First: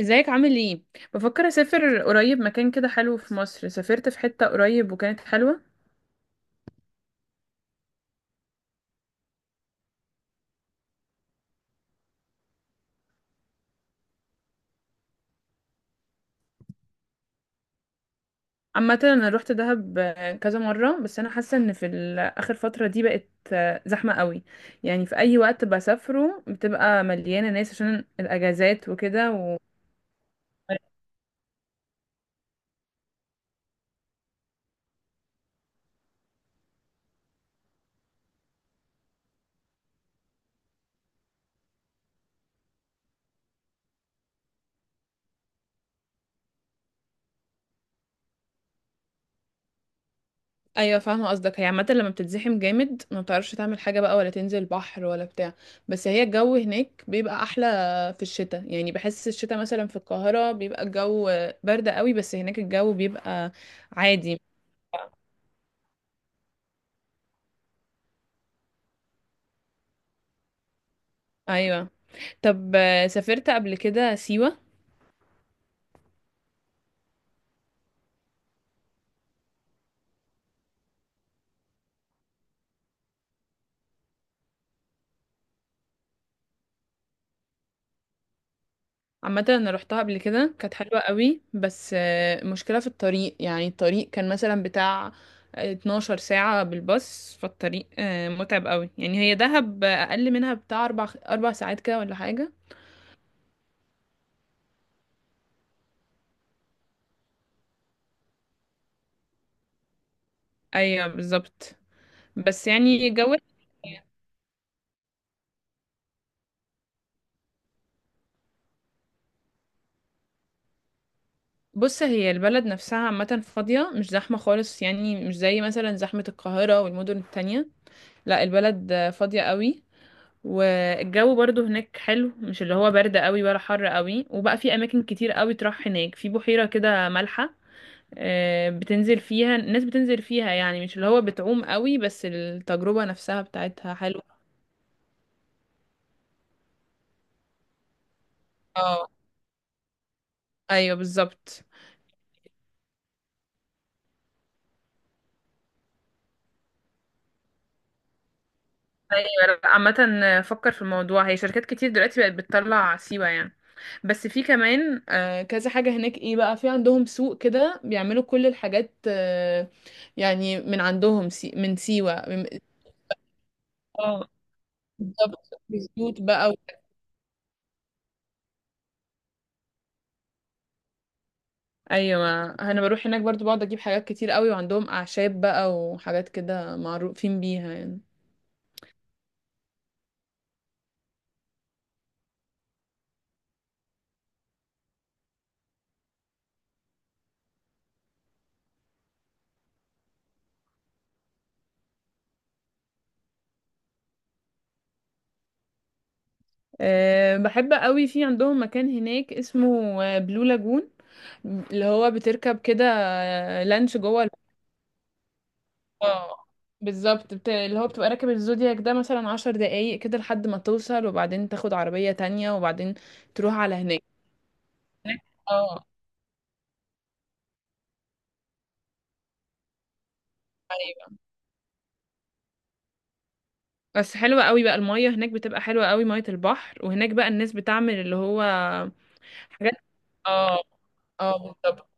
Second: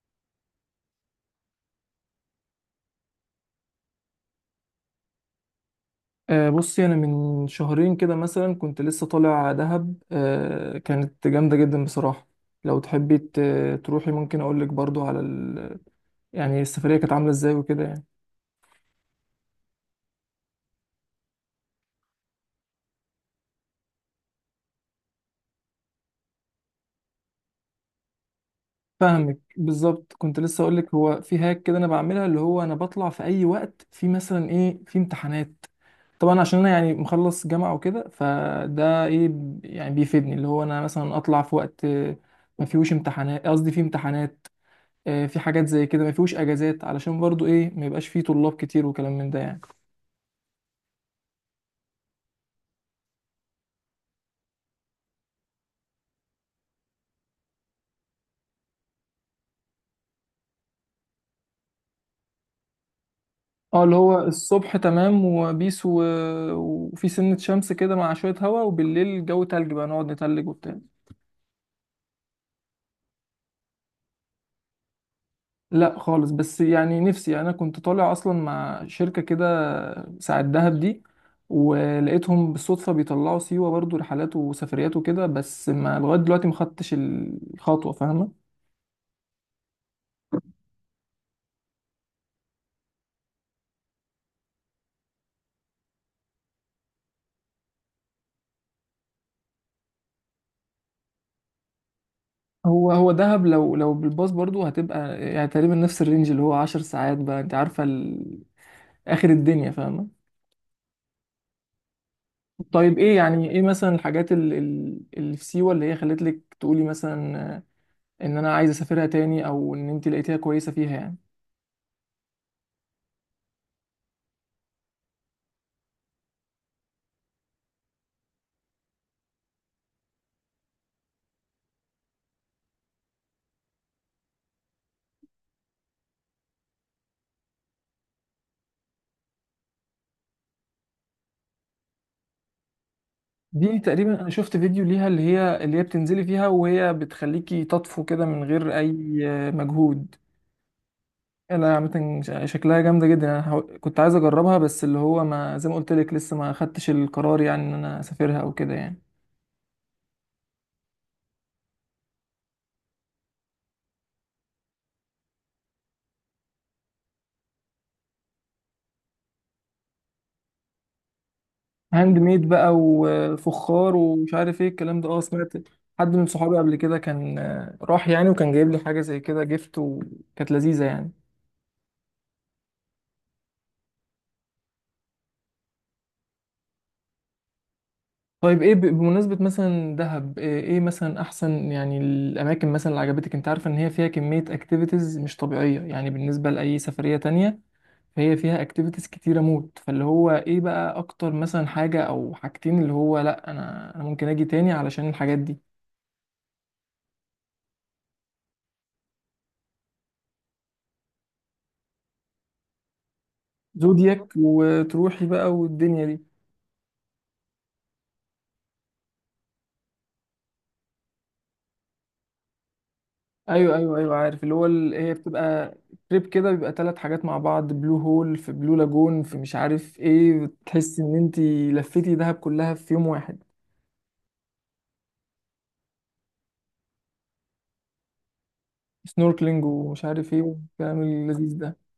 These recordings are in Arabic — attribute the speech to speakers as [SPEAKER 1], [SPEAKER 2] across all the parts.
[SPEAKER 1] ازيك؟ عامل ايه؟ بفكر اسافر قريب، مكان كده حلو في مصر. سافرت في حتة قريب وكانت حلوة.
[SPEAKER 2] آه، بصي انا من شهرين كده مثلا كنت لسه طالع دهب. كانت جامده جدا بصراحه. لو تحبي تروحي ممكن اقول لك برضو يعني السفريه كانت عامله ازاي وكده يعني.
[SPEAKER 1] عامة انا روحت دهب كذا مرة، بس انا حاسة ان في اخر فترة دي بقت زحمة قوي. يعني في اي وقت بسافره بتبقى مليانة ناس عشان الاجازات وكده.
[SPEAKER 2] فاهمك بالظبط، كنت لسه اقول لك هو في هاك كده، انا بعملها اللي هو انا بطلع في اي وقت، في مثلا ايه، في امتحانات. طبعا عشان انا يعني مخلص جامعه وكده، فده ايه، يعني بيفيدني اللي هو انا مثلا اطلع في وقت ما فيهوش امتحانات، قصدي في امتحانات. في حاجات زي كده ما فيهوش اجازات، علشان برضو ايه، ما يبقاش فيه طلاب كتير وكلام من ده يعني.
[SPEAKER 1] ايوه فاهمه قصدك. هي عامه لما بتتزحم جامد ما بتعرفش تعمل حاجه بقى، ولا تنزل البحر ولا بتاع. بس هي الجو هناك بيبقى احلى في الشتاء، يعني بحس الشتاء مثلا في القاهره بيبقى الجو برد قوي، بس هناك الجو بيبقى
[SPEAKER 2] اه، اللي هو
[SPEAKER 1] عادي.
[SPEAKER 2] الصبح تمام وبيس وفي سنة شمس كده مع شوية هوا، وبالليل جو تلج بقى، نقعد نتلج وبتاع.
[SPEAKER 1] ايوه. طب سافرت قبل كده سيوه؟
[SPEAKER 2] لا خالص، بس يعني نفسي، يعني انا كنت طالع اصلا مع شركة كده ساعة دهب دي، ولقيتهم بالصدفة بيطلعوا سيوة برضو رحلات وسفريات وكده، بس ما لغاية دلوقتي ما خدتش الخطوة فاهمة.
[SPEAKER 1] عامة انا روحتها قبل كده، كانت حلوة قوي، بس مشكلة في الطريق. يعني الطريق كان مثلا بتاع 12 ساعة بالباص، فالطريق متعب قوي. يعني هي دهب اقل منها، بتاع اربع ساعات كده ولا حاجة.
[SPEAKER 2] هو دهب لو بالباص برضو هتبقى يعني تقريبا نفس الرينج، اللي هو عشر ساعات بقى، انت عارفة آخر الدنيا فاهمة.
[SPEAKER 1] ايوه بالظبط. بس
[SPEAKER 2] طيب
[SPEAKER 1] يعني
[SPEAKER 2] ايه
[SPEAKER 1] جو.
[SPEAKER 2] يعني، ايه مثلا الحاجات اللي في سيوة اللي هي خلت لك تقولي مثلا ان انا عايزة اسافرها تاني، او ان انت لقيتيها كويسة فيها يعني.
[SPEAKER 1] بص، هي البلد نفسها عامة فاضية، مش زحمة خالص، يعني مش زي مثلا زحمة القاهرة والمدن التانية. لا البلد فاضية قوي. والجو برضو هناك حلو، مش اللي هو برد قوي ولا حر قوي. وبقى في اماكن كتير قوي تروح هناك، في بحيرة كده مالحة بتنزل فيها الناس، بتنزل فيها يعني مش اللي هو بتعوم قوي، بس التجربة نفسها
[SPEAKER 2] دي
[SPEAKER 1] بتاعتها
[SPEAKER 2] تقريبا
[SPEAKER 1] حلوة.
[SPEAKER 2] انا شفت فيديو ليها، اللي هي اللي هي بتنزلي فيها، وهي بتخليكي تطفو كده من غير اي
[SPEAKER 1] اه.
[SPEAKER 2] مجهود.
[SPEAKER 1] ايوه بالظبط.
[SPEAKER 2] لا عامة شكلها جامدة جدا، كنت عايز أجربها، بس اللي هو، ما زي ما قلت لك، لسه ما خدتش القرار يعني، إن أنا أسافرها أو كده يعني.
[SPEAKER 1] ايوه. عامة فكر في الموضوع. هي شركات كتير دلوقتي بقت بتطلع سيوة يعني. بس في كمان كذا حاجة هناك. ايه بقى؟ في عندهم سوق كده بيعملوا كل الحاجات يعني من عندهم. من سيوة.
[SPEAKER 2] هاند ميد بقى، وفخار،
[SPEAKER 1] اه
[SPEAKER 2] ومش عارف إيه الكلام ده. أه سمعت
[SPEAKER 1] بالظبط،
[SPEAKER 2] حد
[SPEAKER 1] بزيوت
[SPEAKER 2] من
[SPEAKER 1] بقى و...
[SPEAKER 2] صحابي قبل كده كان راح يعني، وكان جايب لي حاجة زي كده جيفت، وكانت لذيذة يعني.
[SPEAKER 1] ايوه انا بروح هناك برضو، بقعد اجيب حاجات كتير قوي. وعندهم اعشاب بقى وحاجات كده معروفين بيها يعني.
[SPEAKER 2] طيب إيه بمناسبة مثلا دهب، إيه إيه مثلا أحسن يعني الأماكن مثلا اللي عجبتك؟ أنت عارفة إن هي فيها كمية أكتيفيتيز مش طبيعية، يعني بالنسبة لأي سفرية تانية هي فيها اكتيفيتيز كتيرة موت، فاللي هو ايه بقى اكتر مثلا حاجة او حاجتين، اللي هو لا انا ممكن اجي تاني علشان الحاجات دي.
[SPEAKER 1] أه بحب قوي. في عندهم مكان هناك اسمه بلو لاجون، اللي هو بتركب كده لانش جوه
[SPEAKER 2] زودياك وتروحي بقى والدنيا دي.
[SPEAKER 1] آه، بالظبط. اللي هو بتبقى راكب الزودياك ده مثلا عشر دقايق كده لحد ما توصل، وبعدين تاخد عربية تانية، وبعدين تروح على
[SPEAKER 2] ايوه ايوه
[SPEAKER 1] هناك.
[SPEAKER 2] ايوه، عارف اللي هو هي بتبقى
[SPEAKER 1] اه.
[SPEAKER 2] تريب كده، بيبقى ثلاث حاجات مع بعض، بلو هول في بلو لاجون في مش عارف ايه، بتحس ان انت لفيتي دهب كلها في يوم واحد.
[SPEAKER 1] بس حلوة قوي بقى، المية هناك بتبقى حلوة قوي، مية البحر. وهناك بقى الناس بتعمل اللي هو
[SPEAKER 2] سنوركلينج
[SPEAKER 1] حاجات.
[SPEAKER 2] ومش عارف ايه
[SPEAKER 1] اه.
[SPEAKER 2] والكلام
[SPEAKER 1] اه
[SPEAKER 2] اللذيذ ده.
[SPEAKER 1] بالظبط.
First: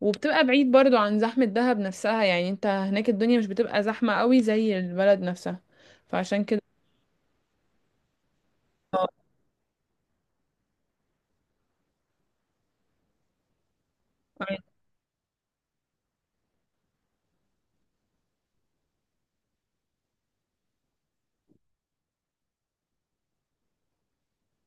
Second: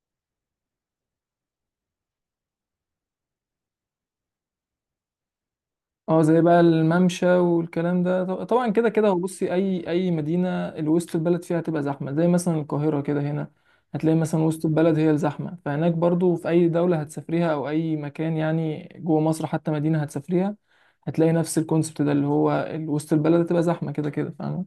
[SPEAKER 1] وبتبقى بعيد برضو عن زحمة دهب نفسها، يعني انت هناك الدنيا مش بتبقى زحمة قوي زي البلد نفسها.
[SPEAKER 2] اه زي
[SPEAKER 1] فعشان
[SPEAKER 2] بقى
[SPEAKER 1] كده.
[SPEAKER 2] الممشى والكلام ده. طبعا كده كده هو،
[SPEAKER 1] اه.
[SPEAKER 2] بصي اي اي مدينه الوسط البلد فيها هتبقى زحمه، زي مثلا القاهره كده هنا، هتلاقي مثلا وسط البلد هي الزحمه، فهناك برضو في اي دوله هتسافريها، او اي مكان يعني جوه مصر حتى، مدينه هتسافريها هتلاقي نفس الكونسبت ده، اللي هو وسط البلد هتبقى زحمه كده كده فاهمه.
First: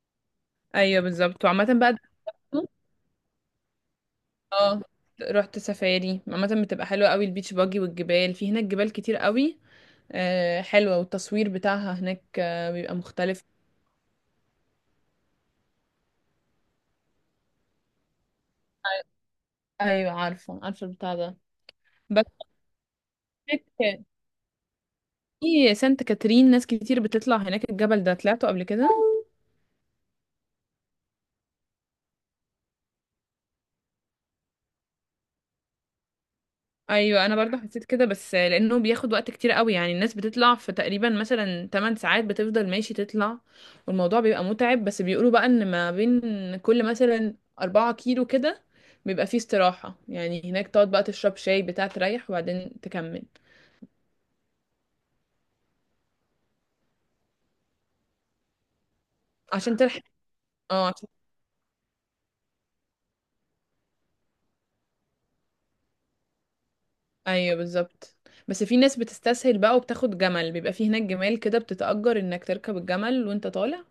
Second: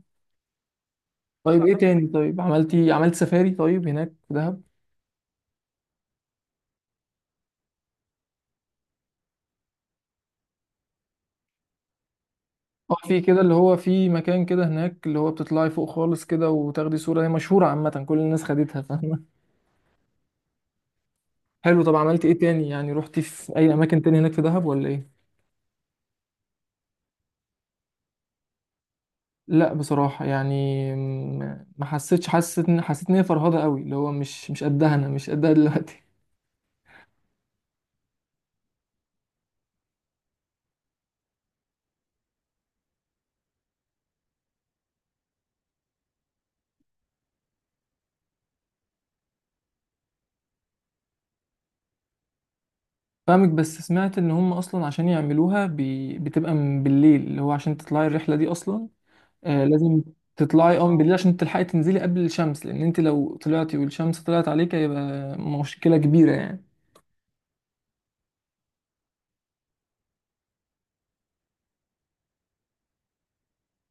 [SPEAKER 1] ايوه بالظبط.
[SPEAKER 2] طيب
[SPEAKER 1] وعامة
[SPEAKER 2] ايه
[SPEAKER 1] بقى.
[SPEAKER 2] تاني، طيب عملتي، عملت سفاري طيب هناك في دهب؟
[SPEAKER 1] اه رحت سفاري، عامة بتبقى حلوة قوي، البيتش باجي والجبال. في هناك جبال كتير قوي آه حلوة، والتصوير بتاعها هناك آه
[SPEAKER 2] اه
[SPEAKER 1] بيبقى
[SPEAKER 2] في كده
[SPEAKER 1] مختلف.
[SPEAKER 2] اللي هو، في مكان كده هناك اللي هو بتطلعي فوق خالص كده، وتاخدي صوره هي مشهوره، عامه كل الناس خدتها فاهمه.
[SPEAKER 1] ايوه عارفة، عارفة البتاع ده.
[SPEAKER 2] حلو، طب عملت ايه تاني يعني، رحتي في
[SPEAKER 1] بس
[SPEAKER 2] اي اماكن تاني هناك في دهب ولا ايه؟
[SPEAKER 1] في سانت كاترين، ناس كتير بتطلع هناك، الجبل ده طلعته قبل كده.
[SPEAKER 2] لا بصراحه يعني، م- ما حسيتش حسيت ان، حسيت ان هي فرهضه قوي، اللي هو مش قدها، انا مش قدها دلوقتي.
[SPEAKER 1] ايوه انا برضه حسيت كده، بس لانه بياخد وقت كتير قوي. يعني الناس بتطلع في تقريبا مثلا 8 ساعات بتفضل ماشي تطلع، والموضوع بيبقى متعب. بس بيقولوا بقى ان ما بين كل مثلا 4 كيلو كده بيبقى فيه استراحة، يعني هناك تقعد بقى تشرب شاي بتاع، تريح وبعدين تكمل
[SPEAKER 2] فاهمك، بس سمعت ان هم اصلا عشان يعملوها بتبقى من بالليل، اللي هو عشان تطلعي الرحله دي اصلا آه
[SPEAKER 1] عشان تلحق.
[SPEAKER 2] لازم تطلعي
[SPEAKER 1] اه.
[SPEAKER 2] اه من بالليل، عشان تلحقي تنزلي قبل الشمس، لان انت لو طلعتي والشمس طلعت عليك هيبقى مشكله كبيره يعني.
[SPEAKER 1] ايوه بالظبط. بس في ناس بتستسهل بقى وبتاخد جمل، بيبقى فيه هناك جمال كده بتتأجر انك تركب الجمل وانت طالع،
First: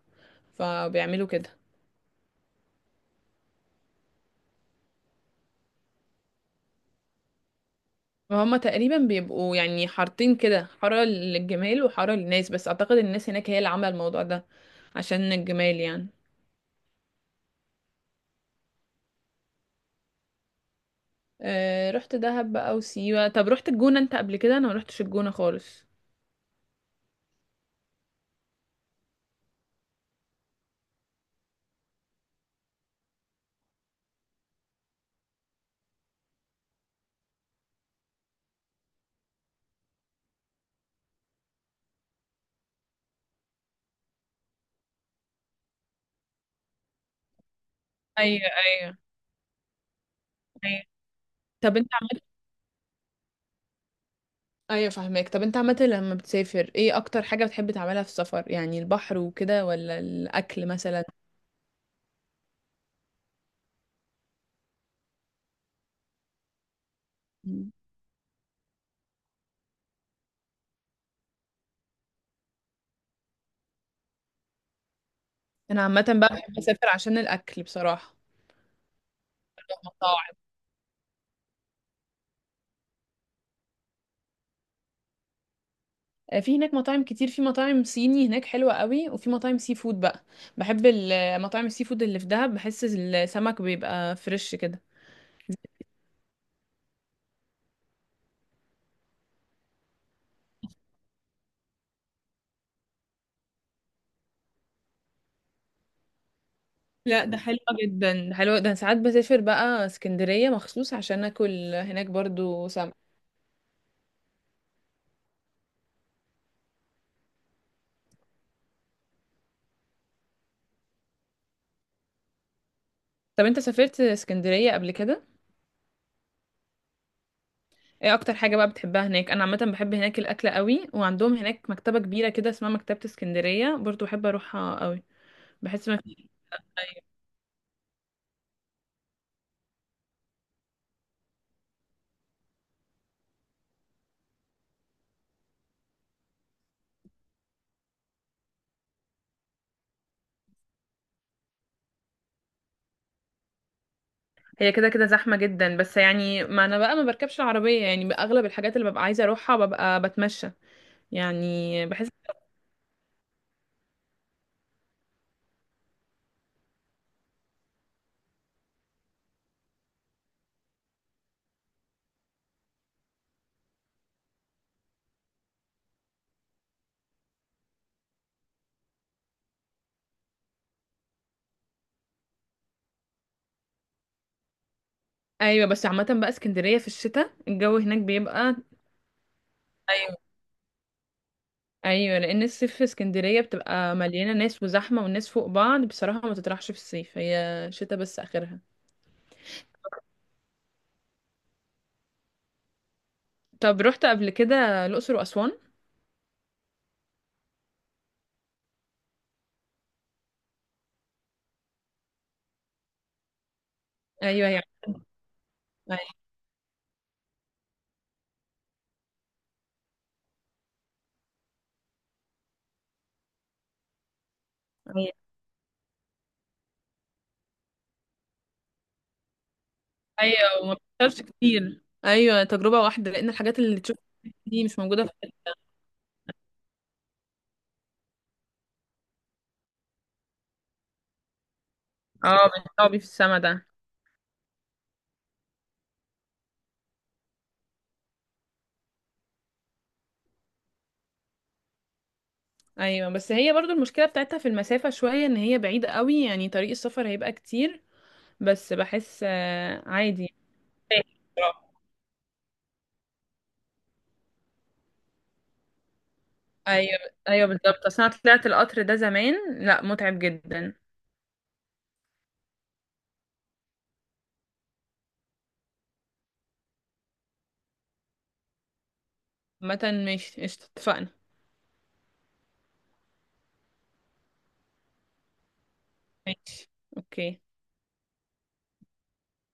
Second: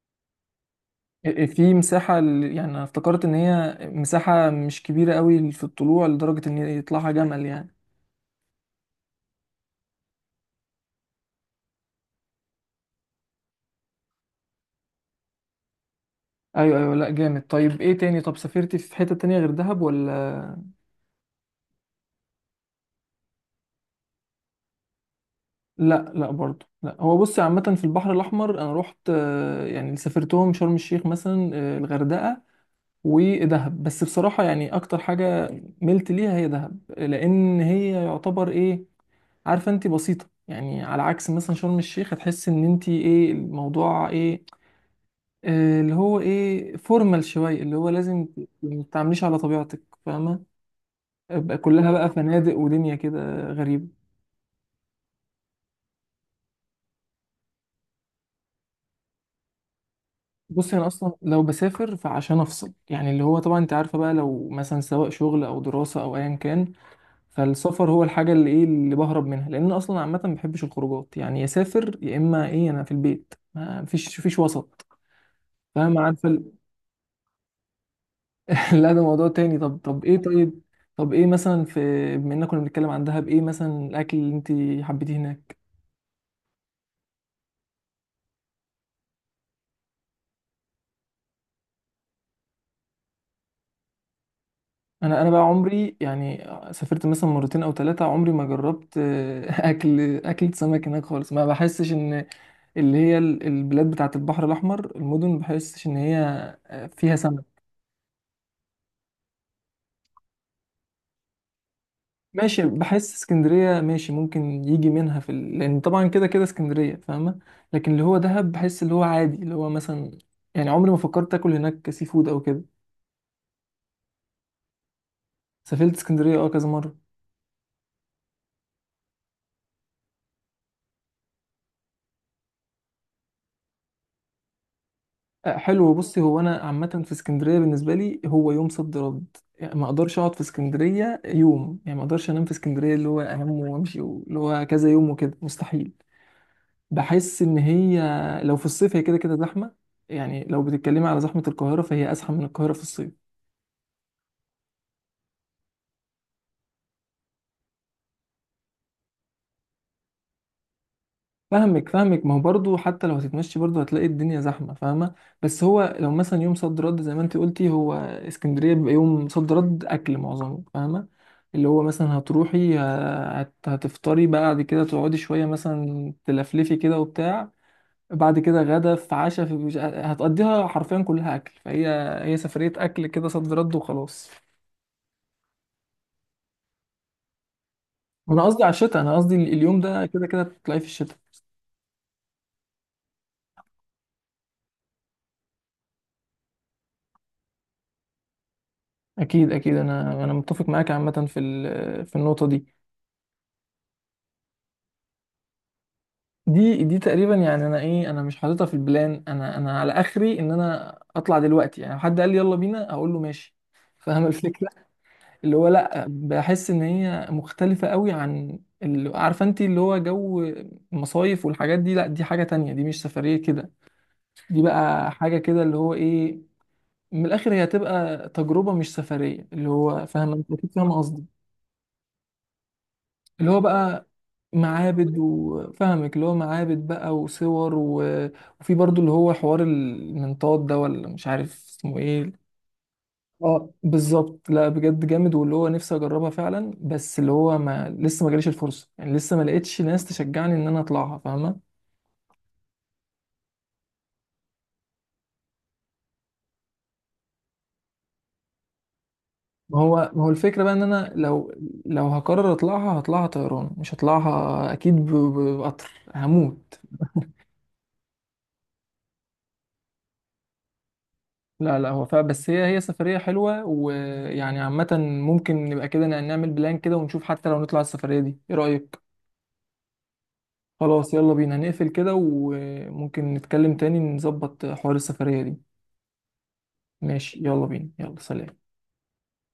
[SPEAKER 1] فبيعملوا كده.
[SPEAKER 2] في مساحة يعني أنا افتكرت إن هي مساحة مش كبيرة قوي في الطلوع لدرجة إن يطلعها جمل يعني.
[SPEAKER 1] وهما تقريبا بيبقوا يعني حارتين كده، حارة للجمال وحارة للناس، بس أعتقد الناس هناك هي اللي عاملة الموضوع ده عشان الجمال يعني.
[SPEAKER 2] أيوه أيوه، لأ جامد. طيب إيه تاني، طب سافرتي في حتة تانية غير دهب ولا؟
[SPEAKER 1] أه رحت دهب بقى وسيوة. طب رحت الجونة انت قبل كده؟ أنا ما رحتش الجونة خالص.
[SPEAKER 2] لأ لأ برضه لأ، هو بصي عامة في البحر الأحمر أنا روحت يعني اللي سافرتهم شرم الشيخ مثلا، الغردقة ودهب. بس بصراحة يعني أكتر حاجة ملت ليها هي دهب، لأن هي يعتبر إيه، عارفة أنت، بسيطة يعني، على عكس مثلا شرم الشيخ هتحس إن أنت إيه الموضوع إيه اللي هو ايه، فورمال شويه، اللي هو لازم
[SPEAKER 1] ايوه
[SPEAKER 2] ما
[SPEAKER 1] ايوه
[SPEAKER 2] تعمليش على طبيعتك فاهمه.
[SPEAKER 1] ايوه.
[SPEAKER 2] أبقى
[SPEAKER 1] طب انت
[SPEAKER 2] كلها بقى
[SPEAKER 1] عملت.
[SPEAKER 2] فنادق ودنيا كده غريبه.
[SPEAKER 1] ايوه فاهمك. طب انت عملت لما بتسافر ايه اكتر حاجة بتحب تعملها في السفر؟ يعني البحر وكده ولا الاكل
[SPEAKER 2] بصي انا
[SPEAKER 1] مثلا؟
[SPEAKER 2] اصلا لو بسافر فعشان افصل يعني، اللي هو طبعا انت عارفه بقى، لو مثلا سواء شغل او دراسه او ايا كان،
[SPEAKER 1] مم.
[SPEAKER 2] فالسفر هو الحاجه اللي ايه اللي بهرب منها، لان اصلا عامه ما بحبش الخروجات يعني، يا سافر يا اما ايه، انا في البيت، ما فيش وسط
[SPEAKER 1] انا
[SPEAKER 2] فاهمه
[SPEAKER 1] عامة بقى
[SPEAKER 2] عارفه.
[SPEAKER 1] بحب اسافر عشان الاكل بصراحة،
[SPEAKER 2] لا ده موضوع تاني. طب طب ايه،
[SPEAKER 1] المطاعم.
[SPEAKER 2] طيب طب ايه مثلا في، بما اننا كنا بنتكلم عن دهب، ايه مثلا الاكل اللي انت حبيتيه هناك؟
[SPEAKER 1] في هناك مطاعم كتير، في مطاعم صيني هناك حلوة قوي، وفي مطاعم سي فود بقى. بحب مطاعم السي فود اللي في دهب، بحس السمك بيبقى فريش كده.
[SPEAKER 2] انا بقى عمري يعني سافرت مثلا مرتين او ثلاثه، عمري ما جربت اكل سمك هناك خالص. ما بحسش ان اللي هي البلاد بتاعه البحر الاحمر، المدن، ما بحسش ان هي فيها
[SPEAKER 1] لا ده حلو
[SPEAKER 2] سمك.
[SPEAKER 1] جدا، ده حلو. ده ساعات بسافر بقى اسكندرية مخصوص عشان اكل هناك
[SPEAKER 2] ماشي،
[SPEAKER 1] برضو سمك.
[SPEAKER 2] بحس اسكندريه ماشي، ممكن يجي منها في لان طبعا كده كده اسكندريه فاهمه، لكن اللي هو دهب بحس اللي هو عادي، اللي هو مثلا يعني عمري ما فكرت اكل هناك سي فود او كده.
[SPEAKER 1] طب انت سافرت اسكندرية قبل كده؟
[SPEAKER 2] سافرت اسكندريه اه كذا مره.
[SPEAKER 1] ايه اكتر حاجة بقى بتحبها هناك؟ انا عامة بحب هناك الاكل قوي، وعندهم هناك مكتبة كبيرة كده اسمها مكتبة اسكندرية، برضو بحب اروحها قوي. بحس
[SPEAKER 2] حلو،
[SPEAKER 1] ما فيش.
[SPEAKER 2] بصي هو انا عامه في اسكندريه بالنسبه لي هو يوم صد رد يعني، ما اقدرش اقعد في اسكندريه يوم يعني، ما اقدرش انام في اسكندريه، اللي هو انام وامشي اللي هو كذا يوم وكده مستحيل. بحس ان هي، لو في الصيف هي كده كده زحمه، يعني لو بتتكلمي على زحمه القاهره، فهي ازحم من القاهره في الصيف.
[SPEAKER 1] هي كده كده زحمة جدا، بس يعني ما انا بقى ما بركبش العربية، يعني اغلب الحاجات اللي ببقى عايزة اروحها ببقى بتمشى. يعني
[SPEAKER 2] فاهمك
[SPEAKER 1] بحس.
[SPEAKER 2] فاهمك، ما هو برضه حتى لو هتتمشي برضه هتلاقي الدنيا زحمه فاهمه. بس هو لو مثلا يوم صد رد زي ما انت قلتي، هو اسكندريه بيبقى يوم صد رد اكل معظمه فاهمه، اللي هو مثلا هتروحي هتفطري بقى، بعد كده تقعدي شويه مثلا، تلفلفي كده وبتاع، بعد كده غدا، في عشاء، في هتقضيها حرفيا كلها اكل، فهي هي سفريه اكل كده صد رد وخلاص.
[SPEAKER 1] ايوه. بس عامة بقى اسكندرية في الشتاء الجو هناك
[SPEAKER 2] انا
[SPEAKER 1] بيبقى.
[SPEAKER 2] قصدي على الشتاء، انا قصدي اليوم ده
[SPEAKER 1] ايوه.
[SPEAKER 2] كده كده تطلعي في الشتاء.
[SPEAKER 1] ايوه لان الصيف في اسكندرية بتبقى مليانة ناس وزحمة، والناس فوق بعض بصراحة، ما تطرحش في الصيف، هي شتاء بس اخرها.
[SPEAKER 2] اكيد اكيد انا متفق معاك عامه في في النقطه دي.
[SPEAKER 1] طب رحت قبل كده الاقصر واسوان؟
[SPEAKER 2] دي تقريبا يعني انا ايه، انا مش حاططها في البلان، انا على اخري ان انا اطلع دلوقتي يعني، لو حد قال لي يلا بينا اقول له ماشي فاهم
[SPEAKER 1] ايوه يعني.
[SPEAKER 2] الفكره، اللي هو لا بحس ان هي مختلفه قوي عن اللي عارفه انت، اللي هو جو المصايف والحاجات دي، لا دي حاجه تانية، دي مش سفريه كده، دي بقى
[SPEAKER 1] ايوه.
[SPEAKER 2] حاجه كده اللي هو ايه، من الاخر هي هتبقى تجربه مش سفريه، اللي هو فاهم انت
[SPEAKER 1] ايوه.
[SPEAKER 2] اكيد
[SPEAKER 1] وما
[SPEAKER 2] فاهم.
[SPEAKER 1] بتشوفش كتير، ايوه تجربة واحدة، لان
[SPEAKER 2] اللي
[SPEAKER 1] الحاجات
[SPEAKER 2] هو
[SPEAKER 1] اللي تشوفها
[SPEAKER 2] بقى
[SPEAKER 1] دي مش موجودة في.
[SPEAKER 2] معابد، وفاهمك اللي هو معابد بقى وصور وفي برضو اللي هو حوار المنطاد ده، ولا مش عارف اسمه ايه.
[SPEAKER 1] اه، مش صعب في السما ده.
[SPEAKER 2] اه بالظبط، لا بجد جامد، واللي هو نفسي اجربها فعلا، بس اللي هو ما، لسه ما جاليش الفرصه يعني، لسه ما لقيتش ناس تشجعني ان انا اطلعها فاهمه.
[SPEAKER 1] ايوه بس هي برضو المشكله بتاعتها في المسافه شويه، ان هي بعيده قوي، يعني طريق السفر هيبقى كتير. بس بحس
[SPEAKER 2] ما هو ما هو
[SPEAKER 1] عادي.
[SPEAKER 2] الفكره بقى ان انا لو، لو هقرر اطلعها هطلعها طيران، مش هطلعها اكيد، بقطر هموت.
[SPEAKER 1] ايوه. ايوه بالظبط، اصل انا طلعت القطر ده زمان، لا متعب جدا.
[SPEAKER 2] لا هو فا، بس هي هي سفرية حلوة ويعني عامة، ممكن نبقى كده نعمل بلان كده ونشوف، حتى لو نطلع السفرية دي، ايه رأيك؟
[SPEAKER 1] عامه ماشي قشطة، اتفقنا.
[SPEAKER 2] خلاص يلا بينا نقفل كده، وممكن نتكلم تاني نظبط حوار السفرية دي.
[SPEAKER 1] ماشي.
[SPEAKER 2] ماشي،
[SPEAKER 1] اوكي.
[SPEAKER 2] يلا بينا، يلا سلام.